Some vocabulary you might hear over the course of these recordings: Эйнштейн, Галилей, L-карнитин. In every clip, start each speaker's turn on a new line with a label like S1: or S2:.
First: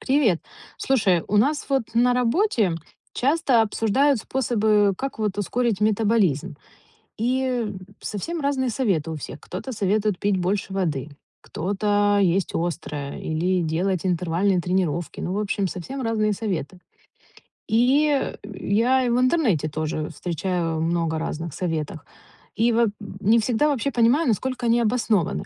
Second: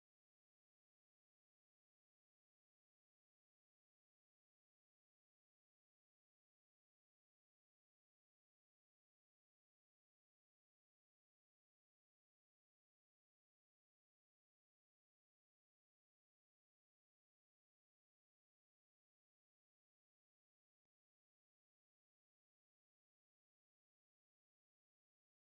S1: Привет. Слушай, у нас вот на работе часто обсуждают способы, как вот ускорить метаболизм. И совсем разные советы у всех. Кто-то советует пить больше воды, кто-то есть острое или делать интервальные тренировки. Ну, в общем, совсем разные советы. И, я и в интернете тоже встречаю много разных советов. И во не всегда вообще понимаю, насколько они обоснованы.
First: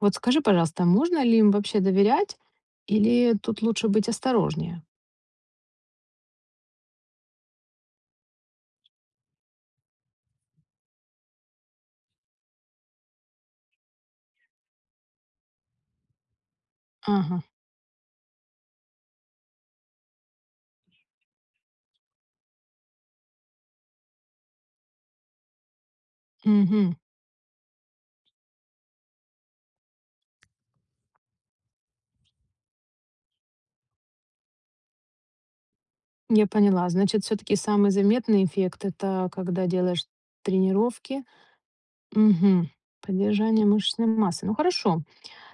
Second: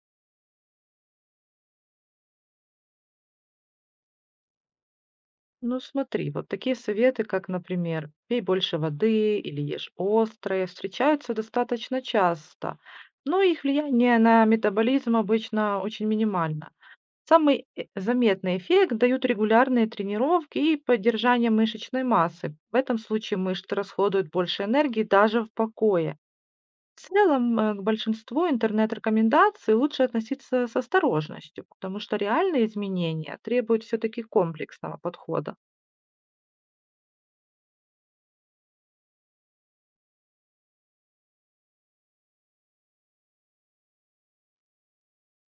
S1: Вот скажи, пожалуйста, можно ли им вообще доверять или тут лучше быть осторожнее?
S2: Ну смотри, вот такие советы, как, например, пей больше воды или ешь острое, встречаются достаточно часто, но их влияние на метаболизм обычно очень минимально.
S1: Ага.
S2: Самый заметный эффект дают регулярные тренировки и поддержание мышечной массы. В этом случае мышцы расходуют больше энергии даже в покое.
S1: Мгм.
S2: В целом, к большинству интернет-рекомендаций лучше относиться с осторожностью, потому что реальные изменения требуют все-таки комплексного подхода.
S1: Я поняла. Значит, все таки самый заметный эффект- это когда делаешь тренировки. Мгм. Поддержание мышечной массы. Ну, хорошо.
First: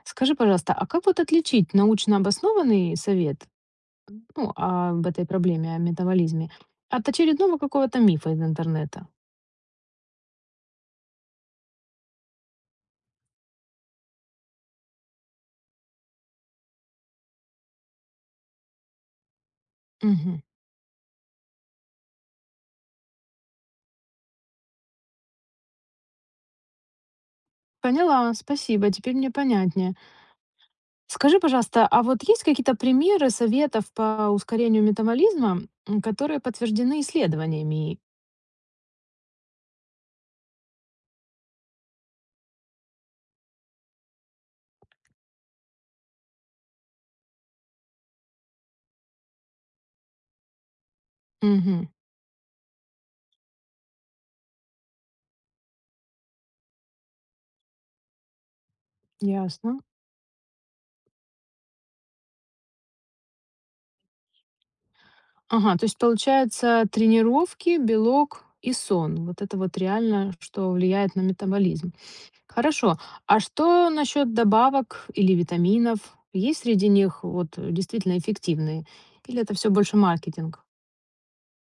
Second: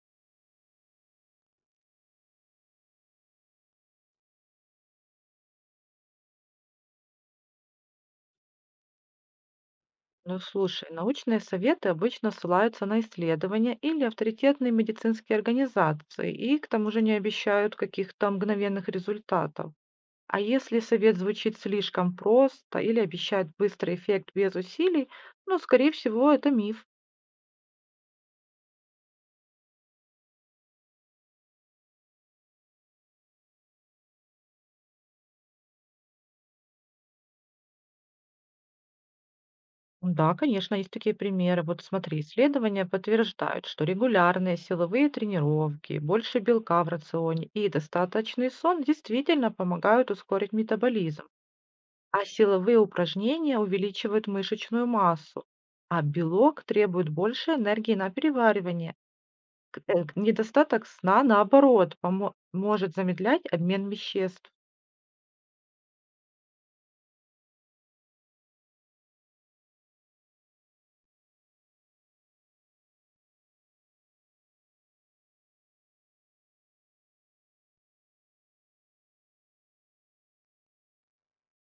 S1: Скажи, пожалуйста, а как вот отличить научно обоснованный совет. Ну, об этой проблеме, о метаболизме. От очередного какого-то мифа из интернета.
S2: Ну, слушай, научные советы обычно ссылаются на исследования или авторитетные медицинские организации и к тому же не обещают каких-то мгновенных результатов.
S1: Мгм.
S2: А если совет звучит слишком просто или обещает быстрый эффект без усилий, ну, скорее всего, это миф.
S1: Поняла, спасибо, теперь мне понятнее. Скажи, пожалуйста, а вот есть какие-то примеры советов по ускорению метаболизма, м, которые подтверждены исследованиями?
S2: Да, конечно, есть такие примеры. Вот смотри, исследования подтверждают, что регулярные силовые тренировки, больше белка в рационе и достаточный сон действительно помогают ускорить метаболизм.
S1: Мгм.
S2: А силовые упражнения увеличивают мышечную массу, а белок требует больше энергии на переваривание.
S1: Ясно.
S2: Недостаток сна, наоборот, может замедлять обмен веществ.
S1: Ага, то есть получается тренировки, белок и сон. Вот это вот реально, что влияет на метаболизм. Хорошо. А что насчет добавок или витаминов? Есть среди них вот действительно эффективные? Или это все больше маркетинг?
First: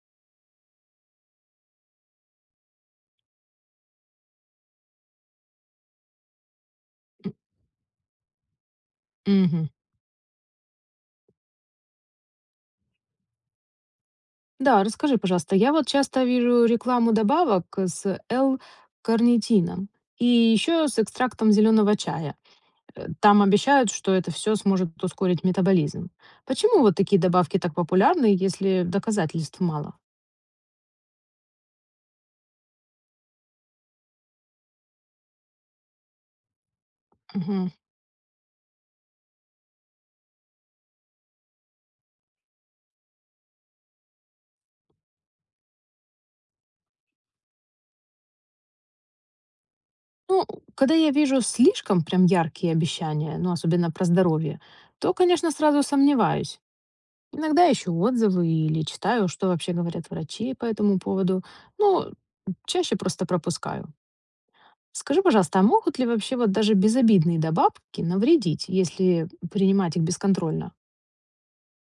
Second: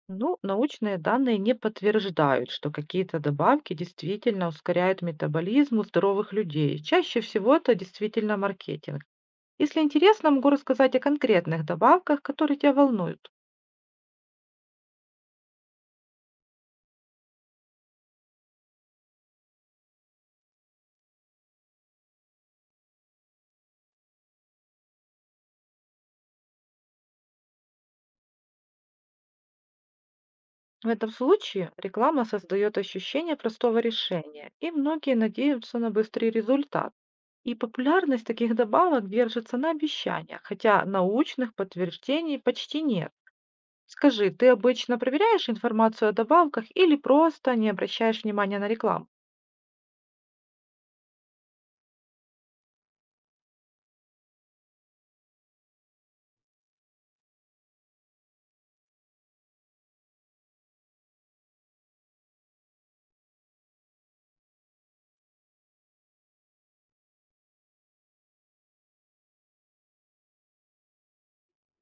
S2: Ну, научные данные не подтверждают, что какие-то добавки действительно ускоряют метаболизм у здоровых людей. Чаще всего это действительно маркетинг.
S1: М, мгм.
S2: Если интересно, могу рассказать о конкретных добавках, которые тебя волнуют.
S1: Да, расскажи, пожалуйста. Я вот часто вижу рекламу добавок с L-карнитином и еще с экстрактом зеленого чая. Там обещают, что это все сможет ускорить метаболизм. Почему вот такие добавки так популярны, если доказательств мало?
S2: В этом случае реклама создает ощущение простого решения, и многие надеются на быстрый результат. И популярность таких добавок держится на обещаниях, хотя научных подтверждений почти нет. Скажи, ты обычно проверяешь информацию о добавках или просто не обращаешь внимания на рекламу?
S1: Ну, когда я вижу слишком прям яркие обещания, ну, особенно про здоровье, то, конечно, сразу сомневаюсь. Иногда ищу отзывы или читаю, что вообще говорят врачи по этому поводу. Ну, чаще просто пропускаю. Скажи, пожалуйста, а могут ли вообще вот даже безобидные добавки навредить, если принимать их бесконтрольно?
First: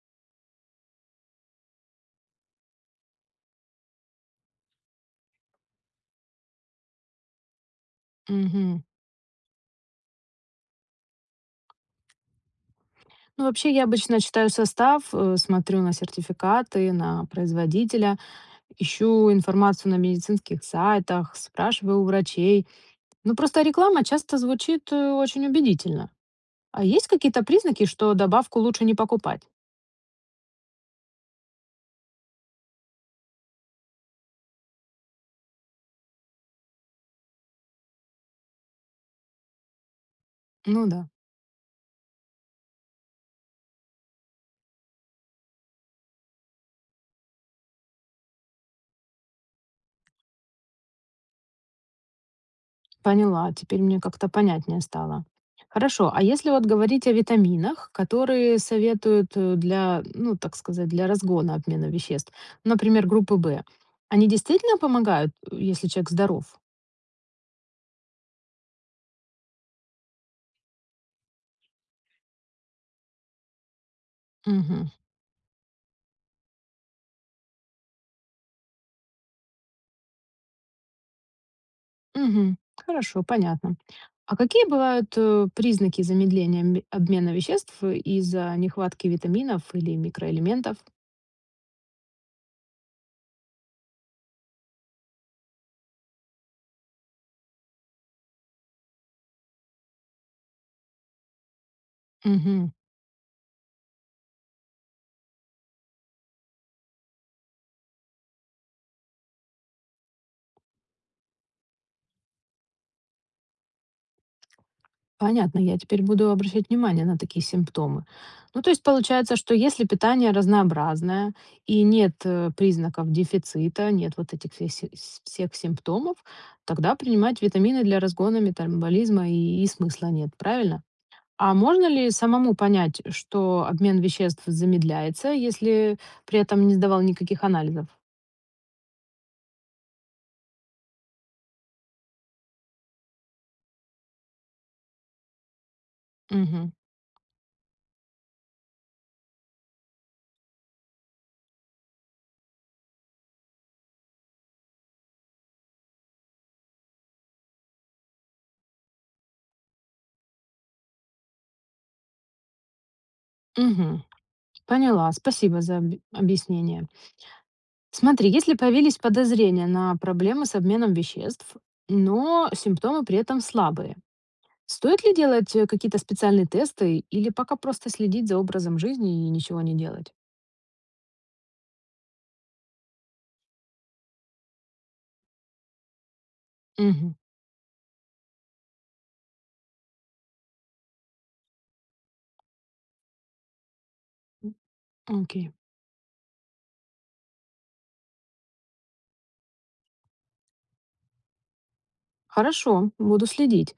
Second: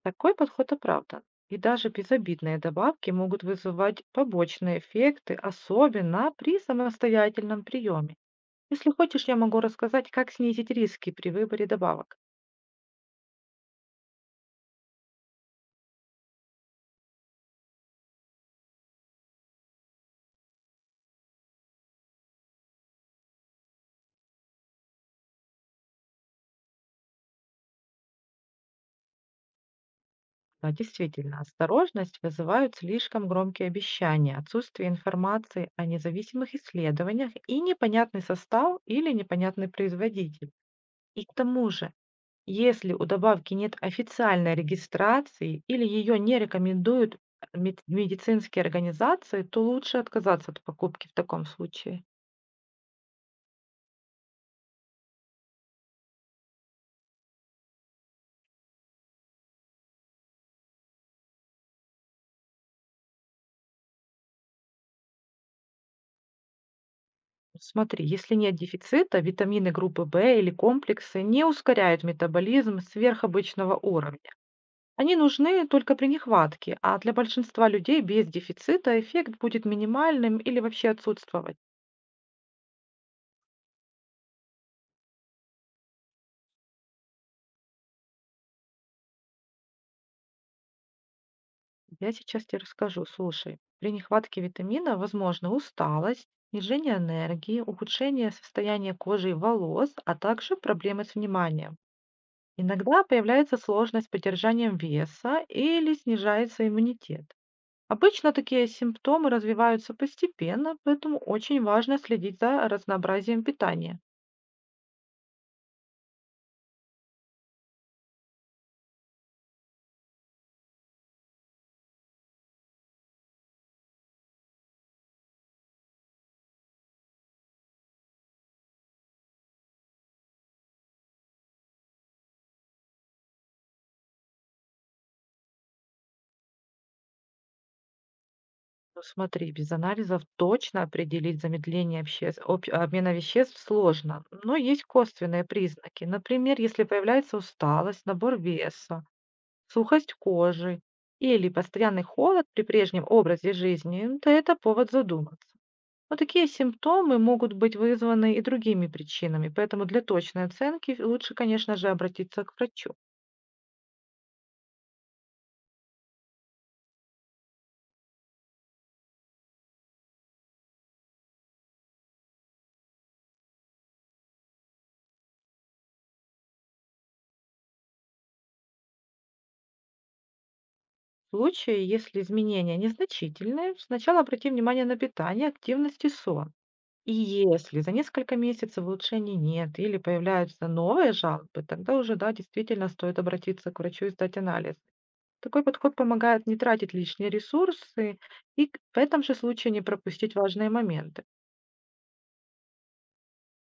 S2: Такой подход оправдан. И даже безобидные добавки могут вызывать побочные эффекты, особенно при самостоятельном приеме.
S1: Мгм.
S2: Если хочешь, я могу рассказать, как снизить риски при выборе добавок.
S1: Ну, вообще, я обычно читаю состав, смотрю на сертификаты, на производителя, ищу информацию на медицинских сайтах, спрашиваю у врачей. Ну, просто реклама часто звучит очень убедительно. А есть какие-то признаки, что добавку лучше не покупать?
S2: Да, действительно, осторожность вызывают слишком громкие обещания, отсутствие информации о независимых исследованиях и непонятный состав или непонятный производитель.
S1: Ну да,
S2: И к тому же, если у добавки нет официальной регистрации или ее не рекомендуют медицинские организации, то лучше отказаться от покупки в таком случае.
S1: поняла, теперь мне как-то понятнее стало. Хорошо, а если вот говорить о витаминах, которые советуют для, ну, так сказать, для разгона обмена веществ, например, группы В, они действительно помогают, если человек здоров?
S2: Смотри, если нет дефицита, витамины группы В или комплексы не ускоряют метаболизм сверхобычного уровня.
S1: Мгм.
S2: Они нужны только при нехватке, а для большинства людей без дефицита эффект будет минимальным или вообще отсутствовать.
S1: Мгм. Хорошо, понятно. А какие бывают признаки замедления обмена веществ из-за нехватки витаминов или микроэлементов?
S2: Я сейчас тебе расскажу. Слушай, при нехватке витамина возможно усталость, снижение энергии, ухудшение состояния кожи и волос, а также проблемы с вниманием.
S1: Мгм.
S2: Иногда появляется сложность с поддержанием веса или снижается иммунитет. Обычно такие симптомы развиваются постепенно, поэтому очень важно следить за разнообразием питания.
S1: Понятно, я теперь буду обращать внимание на такие симптомы. Ну, то есть получается, что если питание разнообразное и нет признаков дефицита, нет вот этих всех, всех симптомов, тогда принимать витамины для разгона метаболизма и смысла нет, правильно? А можно ли самому понять, что обмен веществ замедляется, если при этом не сдавал никаких анализов?
S2: Ну смотри, без анализов точно определить замедление обмена веществ сложно, но есть косвенные признаки. Например,
S1: Мгм.
S2: если появляется усталость, набор веса, сухость кожи или постоянный холод при прежнем образе жизни, то это повод задуматься. Но такие симптомы могут быть вызваны и другими причинами, поэтому для точной оценки лучше, конечно же, обратиться к врачу.
S1: Мгм. Поняла. Спасибо за объяснение. Смотри, если появились подозрения на проблемы с обменом веществ, но симптомы при этом слабые, стоит ли делать какие-то специальные тесты или пока просто следить за образом жизни и ничего не делать?
S2: В случае, если изменения незначительные, сначала обрати внимание на питание, активность и сон. И
S1: Мгм.
S2: если за несколько месяцев улучшений нет или появляются новые жалобы, тогда уже, да, действительно стоит обратиться к врачу и сдать анализ.
S1: Окей.
S2: Такой подход помогает не тратить лишние ресурсы и в этом же случае не пропустить важные моменты.
S1: Хорошо, буду следить.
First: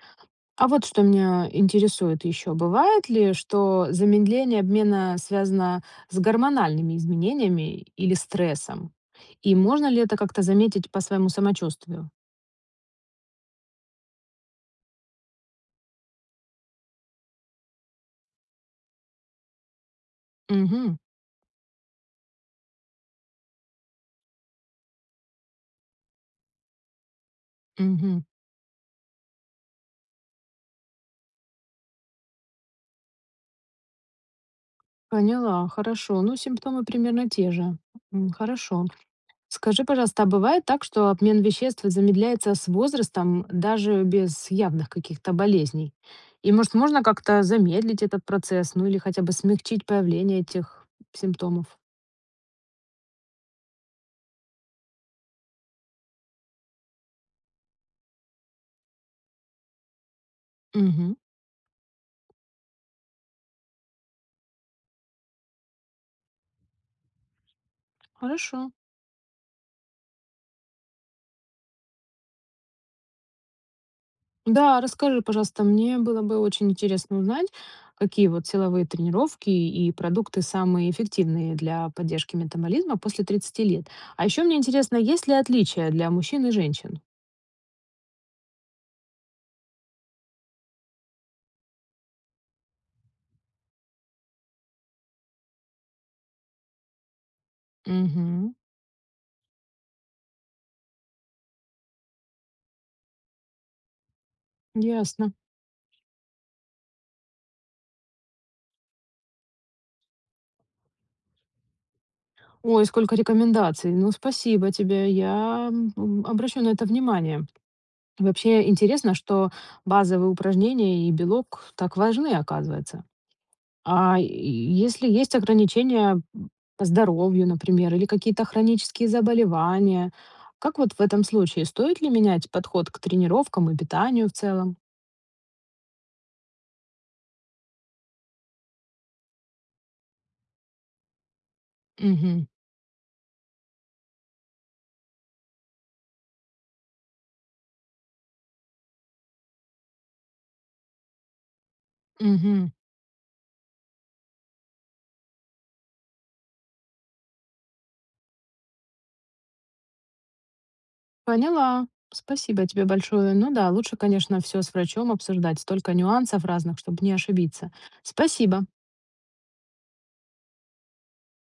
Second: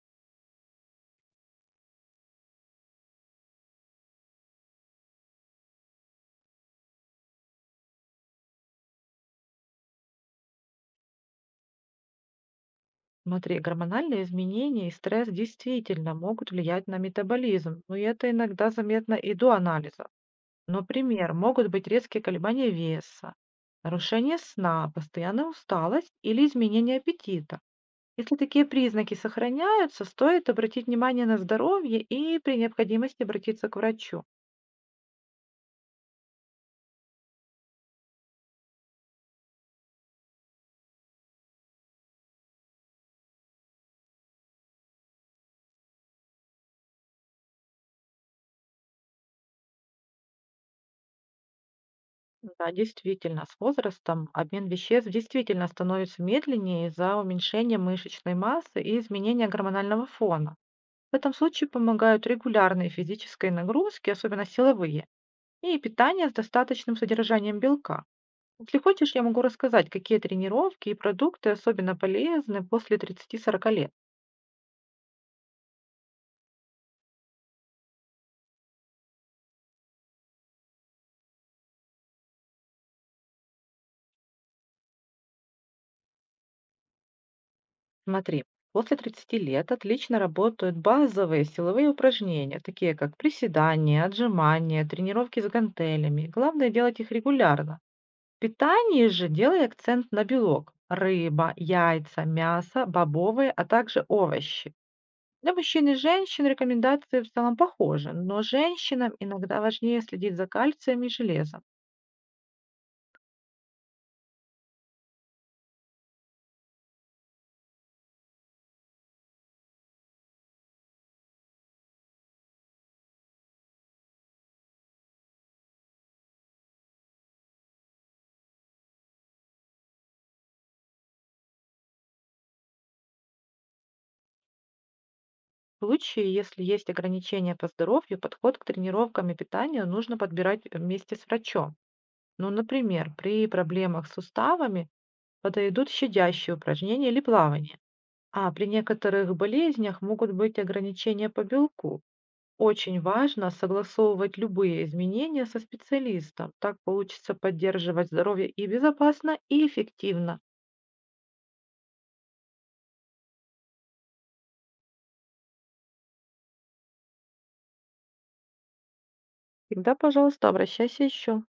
S1: А вот что меня интересует еще. Бывает ли, что замедление обмена связано с гормональными изменениями или стрессом? И можно ли это как-то заметить по своему самочувствию?
S2: Смотри, гормональные изменения и стресс действительно могут влиять на метаболизм, но это иногда заметно и до анализа.
S1: Угу,
S2: Например, могут быть резкие колебания веса, нарушение сна, постоянная усталость или изменение аппетита.
S1: угу.
S2: Если такие признаки сохраняются, стоит обратить внимание на здоровье и при необходимости обратиться к врачу.
S1: Поняла, хорошо. Ну, симптомы примерно те же. Хорошо. Скажи, пожалуйста, а бывает так, что обмен веществ замедляется с возрастом даже без явных каких-то болезней? И, может, можно как-то замедлить этот процесс, ну или хотя бы смягчить появление этих симптомов?
S2: Да, действительно, с возрастом обмен веществ действительно становится медленнее из-за уменьшения мышечной массы и изменения гормонального фона. В
S1: Мгм.
S2: этом случае помогают регулярные физические нагрузки, особенно силовые, и питание с достаточным содержанием белка.
S1: Хорошо.
S2: Если хочешь, я могу рассказать, какие тренировки и продукты особенно полезны после 30-40 лет.
S1: Да, расскажи, пожалуйста, мне было бы очень интересно узнать, какие вот силовые тренировки и продукты самые эффективные для поддержки метаболизма после 30 лет. А еще мне интересно, есть ли отличия для мужчин и женщин?
S2: Смотри, после 30 лет отлично работают базовые силовые упражнения, такие как приседания, отжимания, тренировки с гантелями. Главное делать их регулярно. В
S1: Угу.
S2: питании же делай акцент на белок. Рыба, яйца, мясо, бобовые, а также овощи.
S1: Ясно.
S2: Для мужчин и женщин рекомендации в целом похожи, но женщинам иногда важнее следить за кальцием и железом.
S1: Ой, сколько рекомендаций. Ну, спасибо тебе. Я обращу на это внимание. Вообще интересно, что базовые упражнения и белок так важны, оказывается. А и если есть ограничения по здоровью, например, или какие-то хронические заболевания, как вот в этом случае стоит ли менять подход к тренировкам и питанию в целом?
S2: В случае, если есть ограничения по здоровью, подход к тренировкам и питанию нужно подбирать вместе с врачом.
S1: Мгм.
S2: Ну, например, при проблемах с суставами подойдут щадящие упражнения или плавание. А при некоторых болезнях могут быть ограничения по белку.
S1: Мгм.
S2: Очень важно согласовывать любые изменения со специалистом. Так получится поддерживать здоровье и безопасно, и эффективно.
S1: Поняла. Спасибо тебе большое. Ну да, лучше, конечно, все с врачом обсуждать, столько нюансов разных, чтобы не ошибиться. Спасибо.
S2: Всегда, пожалуйста, обращайся еще.